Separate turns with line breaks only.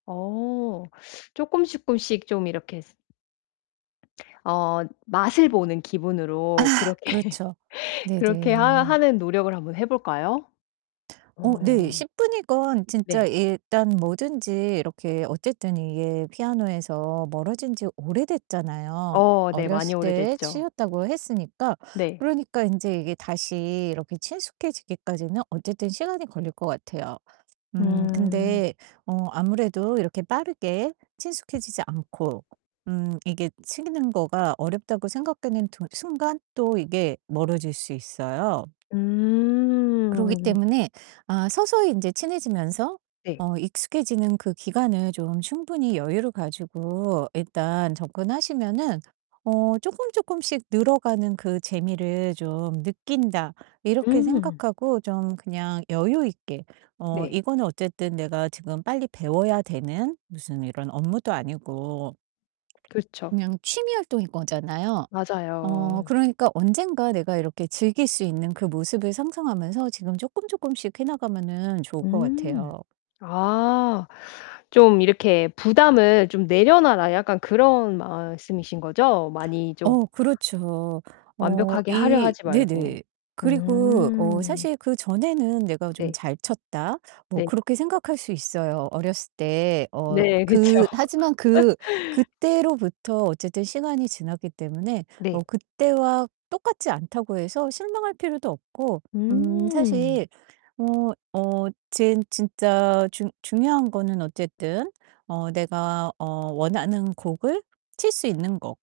어 쪼끔 쪼끔씩 좀 이렇게 어 맛을 보는 기분으로
아
그렇게
그렇죠.
그렇게 하
네네.
하는 노력을 한번 해 볼까요?
어 네.
어.
10 분이건 진짜
네.
일단 뭐든지 이렇게 어쨌든 이게 피아노에서 멀어진지 오래됐잖아요.
어 네 많이
어렸을 때
오래됐죠.
치셨다고 했으니까
네.
그러니까 인제 이게 다시 이렇게 친숙해지기까지는 어쨌든 시간이 걸릴 것 같아요. 음
음.
근데 어 아무래도 이렇게 빠르게 친숙해지지 않고 음 이게 치는 거가 어렵다고 생각되는 두 순간 또 이게 멀어질 수 있어요. 그러기
음.
때문에 아 서서히 인제 친해지면서
네.
어 익숙해지는 그 기간을 좀 충분히 여유를 가지고 일단 접근하시면은 어 '쪼끔, 쪼끔씩 늘어가는 그 재미를 좀 느낀다.' 이렇게
음.
생각하고 좀 그냥 여유있게, 어
네.
이거는 어쨌든 내가 지금 빨리 배워야 되는 무슨 이런 업무도 아니고
그렇죠.
그냥 취미 활동인 거잖아요. 어
맞아요.
그러니까 언젠가 내가 이렇게 즐길 수 있는 그 모습을 상상하면서 지금 쪼끔, 쪼끔씩 해 나가면은 좋을 것
음.
같아요.
아. 좀 이렇게 "부담을 좀 내려놔라." 약간 그런 말씀이신 거죠? 많이 좀
어 그렇죠. 어
완벽하게 하려
이
하지 말고.
네네. 그리고 어
음.
사실 그전에는 ´내가 좀
네.
잘 쳤다.´ 뭐
네.
그렇게 생각할 수 있어요 어렸을 때. 어
네 그쵸.
그 하지만 그 그때로부터 어쨌든 시간이 지났기 때문에 어
네.
그때와 똑같지 않다고 해서 실망할 필요도 없고 음
음.
사실 뭐 어 젠 진짜 중 중요한 거는 어쨌든 어 내가 어 원하는 곡을 칠 수 있는 거.